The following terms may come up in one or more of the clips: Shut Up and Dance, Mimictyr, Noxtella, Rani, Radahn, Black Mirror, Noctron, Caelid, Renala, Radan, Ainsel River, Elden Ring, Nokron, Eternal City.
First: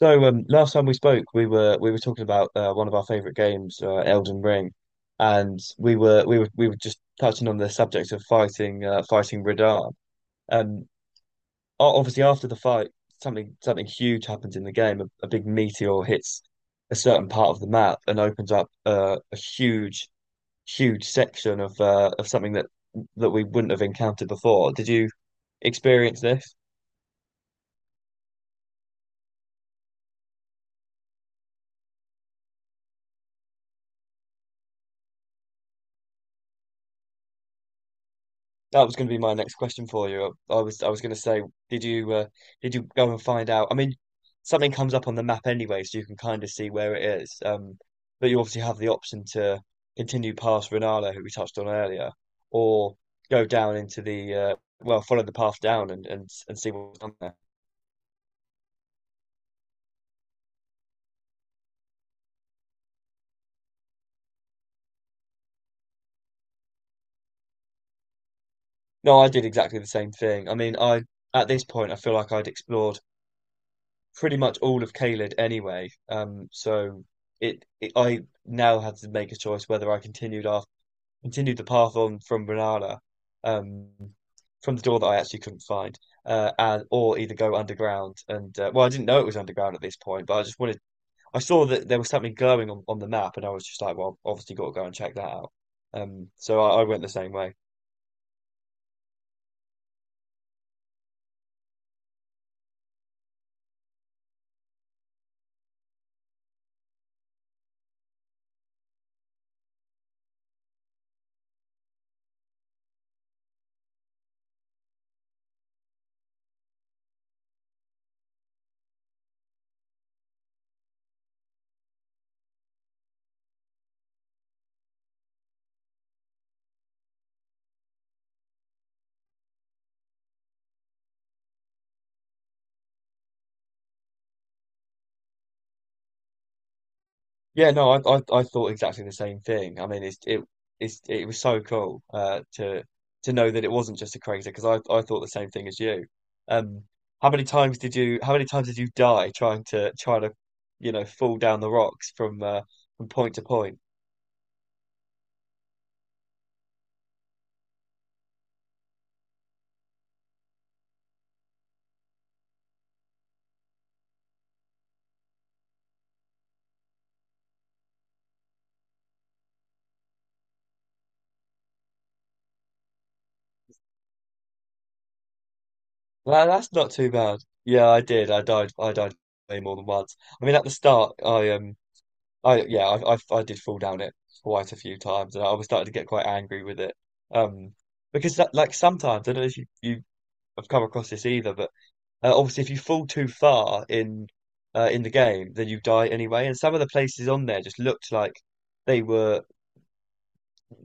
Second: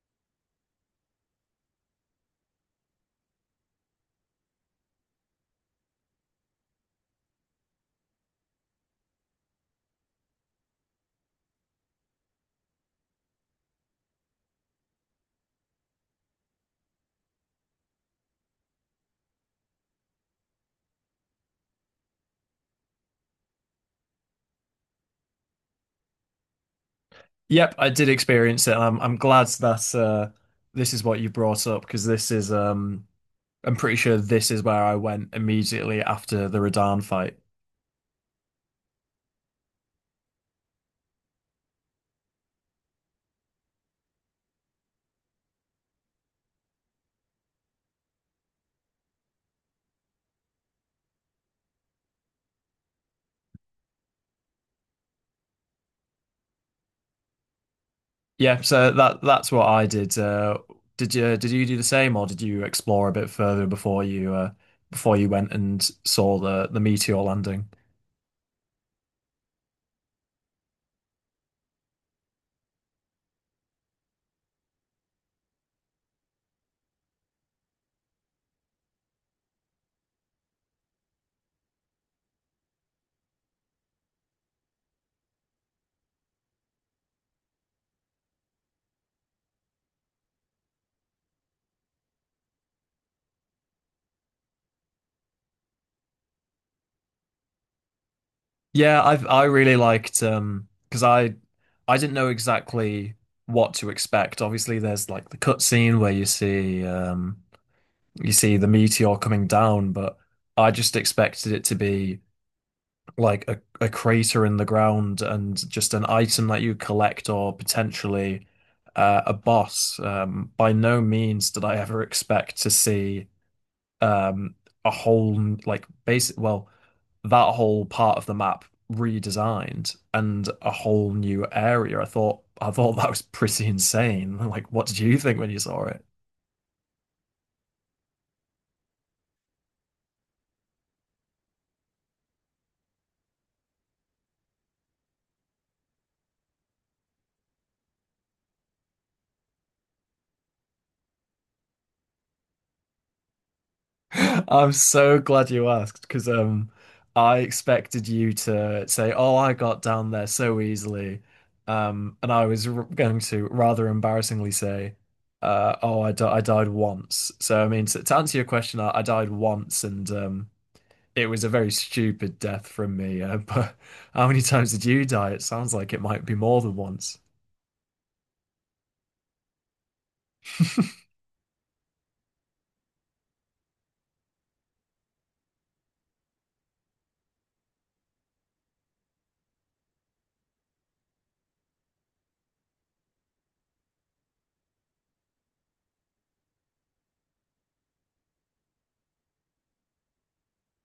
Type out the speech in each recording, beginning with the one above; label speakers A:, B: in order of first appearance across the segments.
A: So last time we spoke, we were talking about one of our favorite games, Elden Ring, and we were just touching on the subject of fighting fighting Radahn. Um, Obviously after the fight, something huge happens in the game. A big meteor hits a certain part of the map and opens up a huge section of something that we wouldn't have encountered before. Did you experience this?
B: Yep, I did experience it. And I'm glad that this is what you brought up because this is I'm pretty sure this is where I went immediately after the Radan fight.
A: That was going to be my next question for you. I was going to say, did you uh, did you go and find out? I mean, something comes up on the map anyway, so you can kind of see where it is. But you obviously have the option to continue past Renala, who we touched on earlier, or go down into the well, follow the path down and see what's down there.
B: Yeah, so that's what I did. Did you do the same or did you explore a bit further before you went and saw the meteor landing?
A: No, I did exactly the same thing. I mean, I at this point I feel like I'd explored pretty much all of Caelid anyway. So it, it I now had to make a choice whether I continued the path on from Renala, um, from the door that I actually couldn't find, and or either go underground and well, I didn't know it was underground at this point, but I just wanted. I saw that there was something glowing on the map, and I was just like, well, obviously got to go and check that out. So I went the same way.
B: Yeah, I really liked because I didn't know exactly what to expect. Obviously, there's like the cutscene where you see the meteor coming down, but I just expected it to be like a crater in the ground and just an item that you collect or potentially a boss. By no means did I ever expect to see um, a whole like basic well that whole part of the map redesigned and a whole new area. I thought that was pretty insane. Like, what did you think when you saw it?
A: Yeah, no, I thought exactly the same thing. I mean, it was so cool to know that it wasn't just a crazy because I thought the same thing as you. Um, how many times did you die trying to fall down the rocks from point to point?
B: I'm so glad you asked because I expected you to say, "Oh, I got down there so easily," and I was r going to rather embarrassingly say, "Oh, I died once." So I mean, to answer your question, I died once, and it was a very stupid death from me. But how many times did you die? It sounds like it might be
A: Well,
B: more
A: that's
B: than
A: not too
B: once.
A: bad. Yeah, I did. I died. I died way more than once. I mean, at the start, I yeah I did fall down it quite a few times, and I was starting to get quite angry with it. Um. Because like sometimes I don't know if you, you I've come across this either, but obviously, if you fall too far in in the game, then you die anyway. And some of the places on there just looked like they were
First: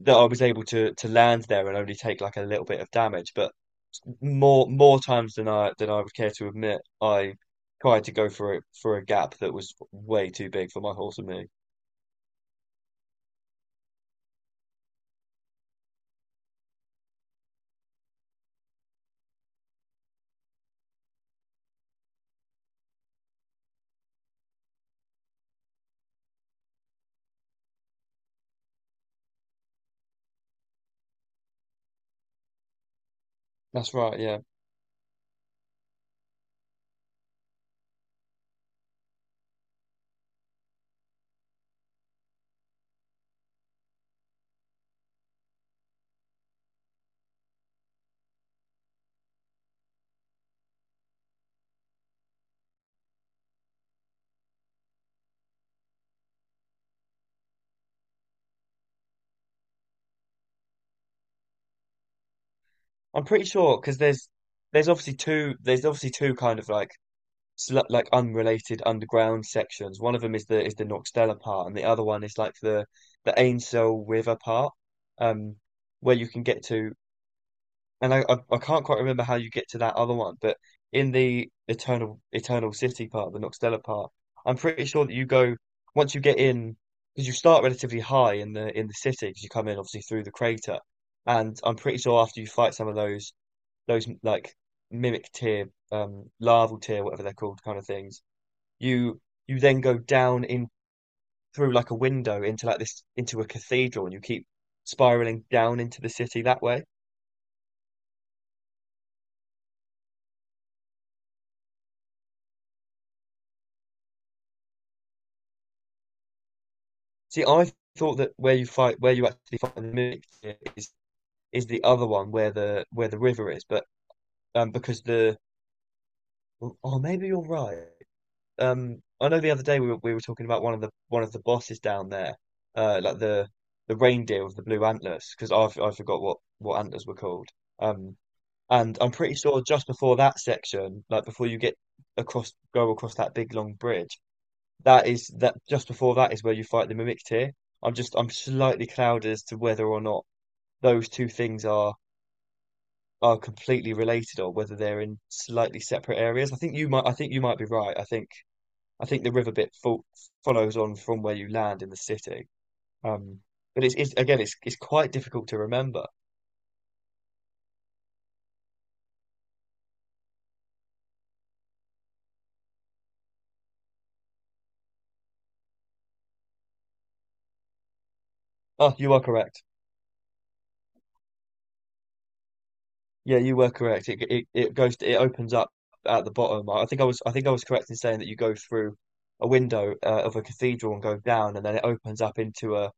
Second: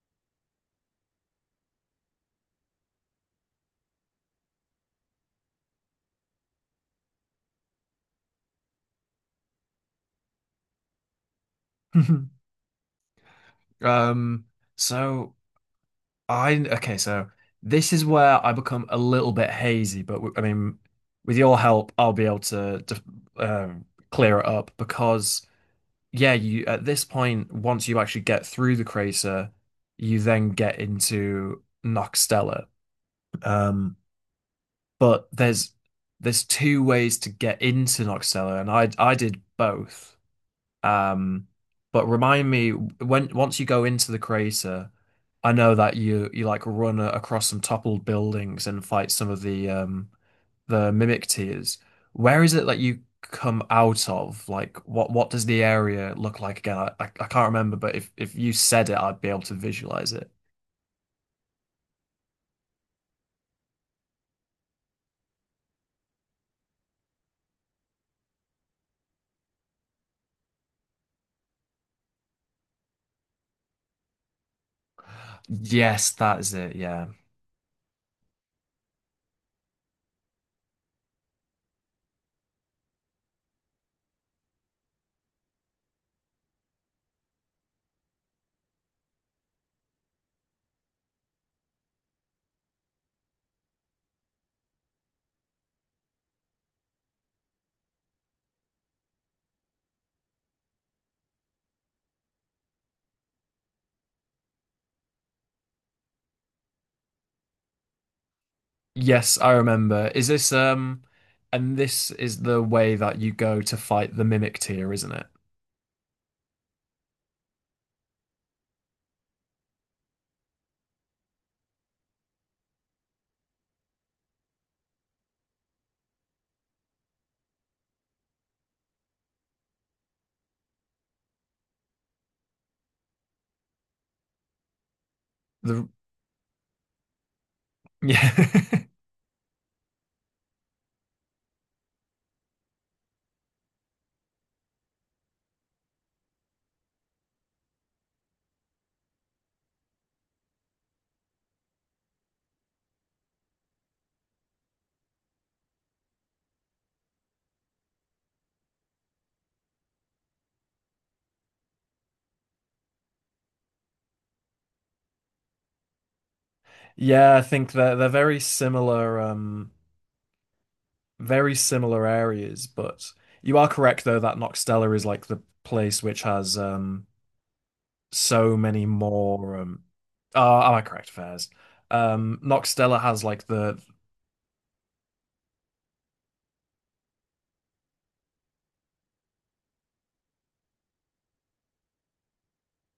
A: that I was able to land there and only take like a little bit of damage. But more times than I would care to admit, I tried to go for a gap that was way too big for my horse and me.
B: Um, so. I okay, so this is where I become a little bit hazy, but I mean, with your help, I'll be able to, um, clear it up because yeah, you at this point, once you actually get through the crater, you then get into Noxtella.
A: That's
B: Um,
A: right, yeah.
B: but there's two ways to get into Noxtella, and I did both. Um, but remind me when once you go into the crater, I know that you like run across some toppled buildings and fight some of the the mimic tiers. Where is it that you come out of? Like what does the area look like again? I can't remember, but if you said it, I'd be able to visualize it.
A: I'm pretty sure because there's obviously two kind of like unrelated underground sections. One of them is the Noxtella part, and the other one is like the Ainsel River part, um,
B: Yes,
A: where you
B: that
A: can
B: is
A: get
B: it.
A: to.
B: Yeah.
A: And I can't quite remember how you get to that other one, but in the Eternal City part, the Noxtella part, I'm pretty sure that you go once you get in because you start relatively high in the city because you come in obviously through the crater, and I'm pretty sure after you fight some of those like mimic tier larval tier whatever they're called kind of things you you then go down in through like a window into like this into a cathedral and you keep spiraling down into the city that way.
B: Yes, I remember. Is this, and this is the way that you go to fight the mimic tier, isn't it?
A: See, I thought that where you actually fight in the mimic is is the other one where the river is, but because the oh maybe you're right. I know the other day we were talking about one of the bosses down there, like the reindeer with the blue antlers because I
B: The
A: I forgot what antlers were called. Um
B: yeah.
A: And I'm pretty sure just before that section, like before you go across that big long bridge, that is that just before that is where you fight the Mimictyr. I'm slightly clouded as to whether or not those two things are completely related or whether they're in slightly separate areas. I think you might be right. I think the river bit fo follows on from where you land in the city. Um, but it's again it's quite difficult to remember.
B: Yeah, I think they're very similar areas. But you are correct, though, that Noxtella is like the place which has so many
A: Oh, you are
B: more.
A: correct.
B: Oh, am I correct, Fairs? Noxtella has
A: Yeah,
B: like
A: you were
B: the
A: correct. It opens up at the bottom. I think I was correct in saying that you go through a window of a cathedral and go down, and then it opens up into a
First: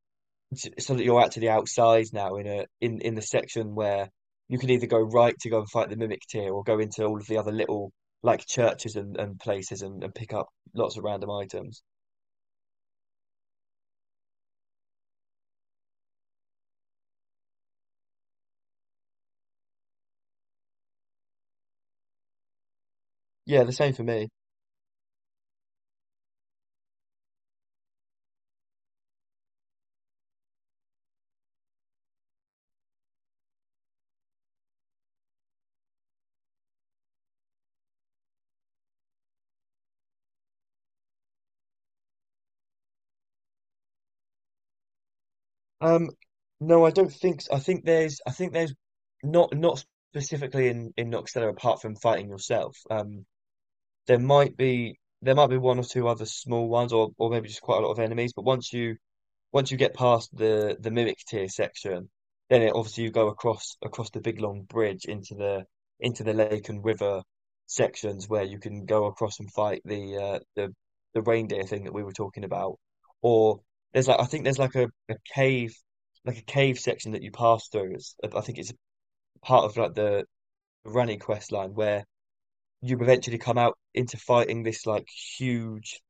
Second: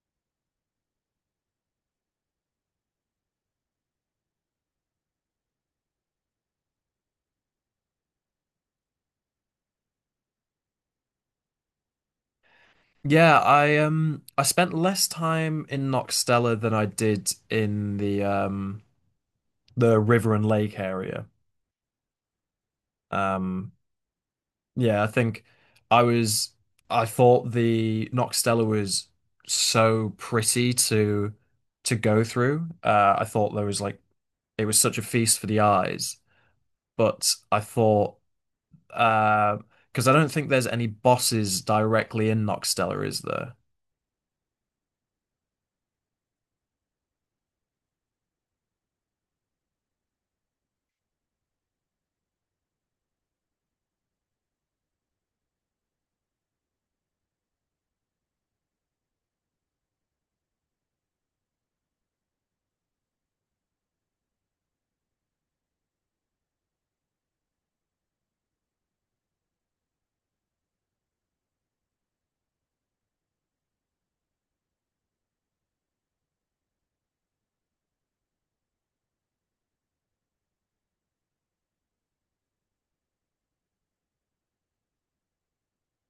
A: so that you're actually outside now in a in in the section where you can either go right to go and fight the Mimic Tier or go into all of the other little like churches and places and pick up lots of random items.
B: yeah. I spent less time in Noxtella than I did in the the river and lake area.
A: Yeah,
B: Um,
A: the same for me.
B: Yeah, I think I was I thought the Noxtella was so pretty to go through. I thought there was like it was such a feast for the eyes, but I thought uh because I don't think there's any bosses directly in Noxtella, is there?
A: Um, no, I don't think so. I think there's not specifically in Noxtella apart from fighting yourself. There might be one or two other small ones, or maybe just quite a lot of enemies. But once you get past the mimic tier section, then it obviously you go across the big long bridge into the lake and river sections where you can go across and fight the reindeer thing that we were talking about. Or there's like I think there's like a cave like a cave section that you pass through. I think it's part of like the Rani quest line where you eventually come out into fighting this like huge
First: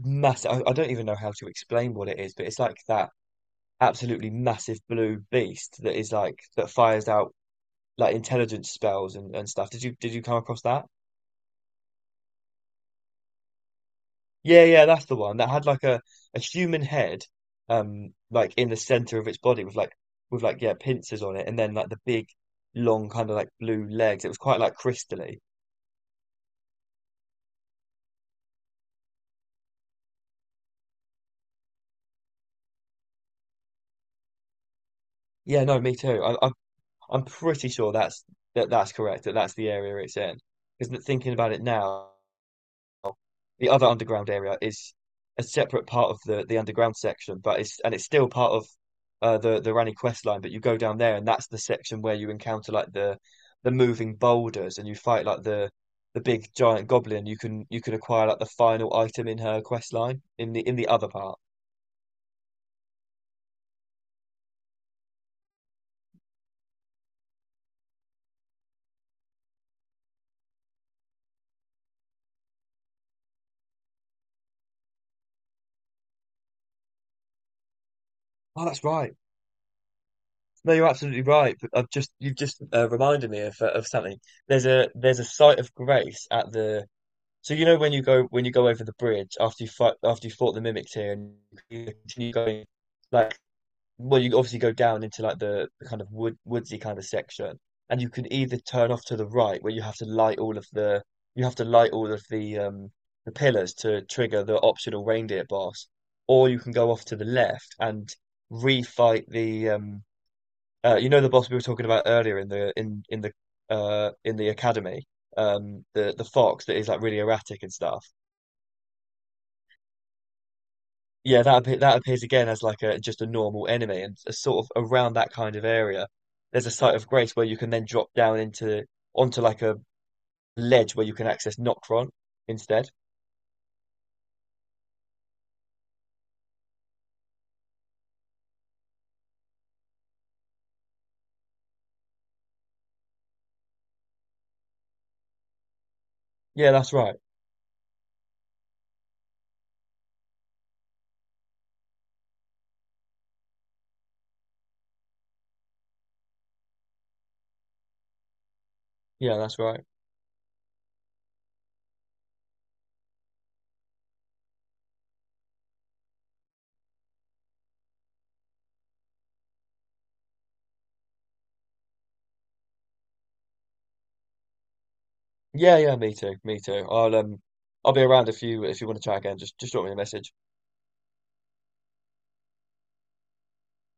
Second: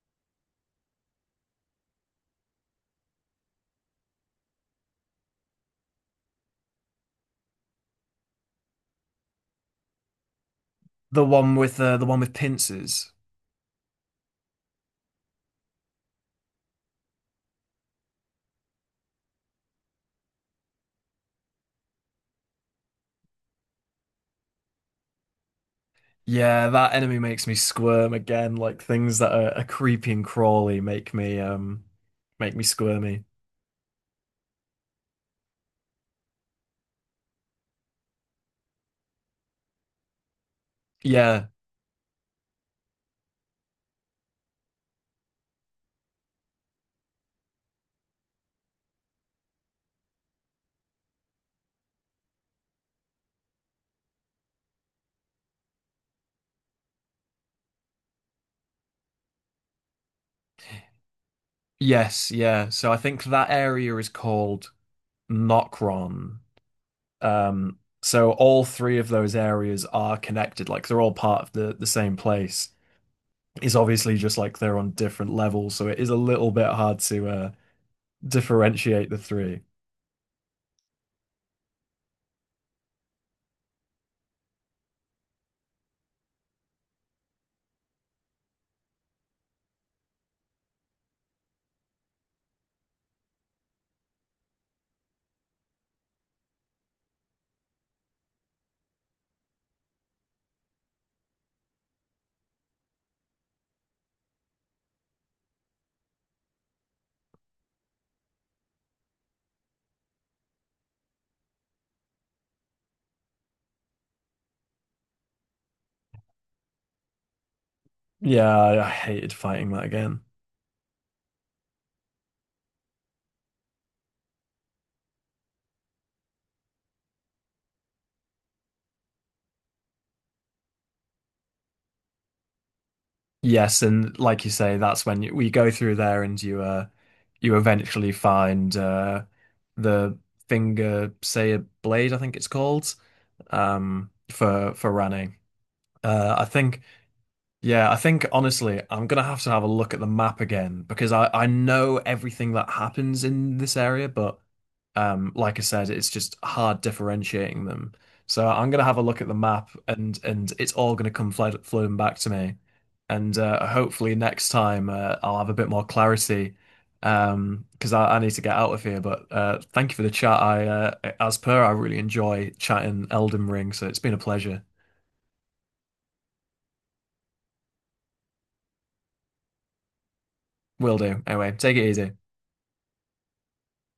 A: massive I don't even know how to explain what it is, but it's like that absolutely massive blue beast that fires out like intelligence spells and stuff. Did you come across that?
B: The one with pincers.
A: Yeah, yeah, that's the one that had like a human head, like in the center of its body with like pincers on it, and then like the big long kind of like blue legs. It was quite like crystally.
B: Yeah, that enemy makes me squirm again, like things that are creepy and crawly make me squirmy.
A: Yeah, no, me too. I'm pretty sure that that's correct. That's the area it's in. Because thinking
B: Yeah.
A: about it now. The other underground area is a separate part of the underground section, but it's still part of the Rani quest line. But you go down there, and that's the section where you encounter like the moving boulders, and you fight like the big giant goblin. You can acquire like the final item in her quest line in the other part.
B: Yes, yeah. So I think that area is called Nokron. So all three of those areas are connected, like they're all part of the same place. It's obviously just like they're on different levels, so it is a little bit hard to
A: Oh, that's
B: differentiate
A: right.
B: the three.
A: No, you're absolutely right. But I've just you've just reminded me of of something. There's a site of grace at the. So you know when you go over the bridge after you fight after you fought the mimics here and you continue going, like, well, you obviously go down into like the kind of woodsy kind of section, and you can either turn off to the right where you have to light all of the pillars to trigger the optional reindeer boss, or you can go off to the left and refight the you know the boss we were talking about earlier in the academy the fox that is like really erratic and stuff.
B: Yeah, I hated fighting that again.
A: Yeah, that appears again as like a normal enemy, and a sort of around that kind of area, there's a site of grace where you can then drop down into onto like a ledge where you can access Noctron instead.
B: Yes, and like you say, that's when we go through there and you you eventually find the finger say blade, I think it's called, for Rani. Uh I
A: Yeah,
B: think
A: that's right.
B: yeah, I think honestly, I'm gonna have to have a look at the map again because I know everything that happens in this area, but like I said, it's just hard differentiating them. So I'm gonna have a look at the
A: Yeah, that's
B: map,
A: right.
B: and it's all gonna come flooding back to me, and hopefully next time I'll have a bit more clarity, because I need to get out of here. But thank you for the chat. I as per, I really enjoy chatting Elden Ring, so it's been a pleasure.
A: Yeah, yeah, me too, me too. I'll be around if you want to chat again. Just drop me a message.
B: Will do. Anyway, take it easy.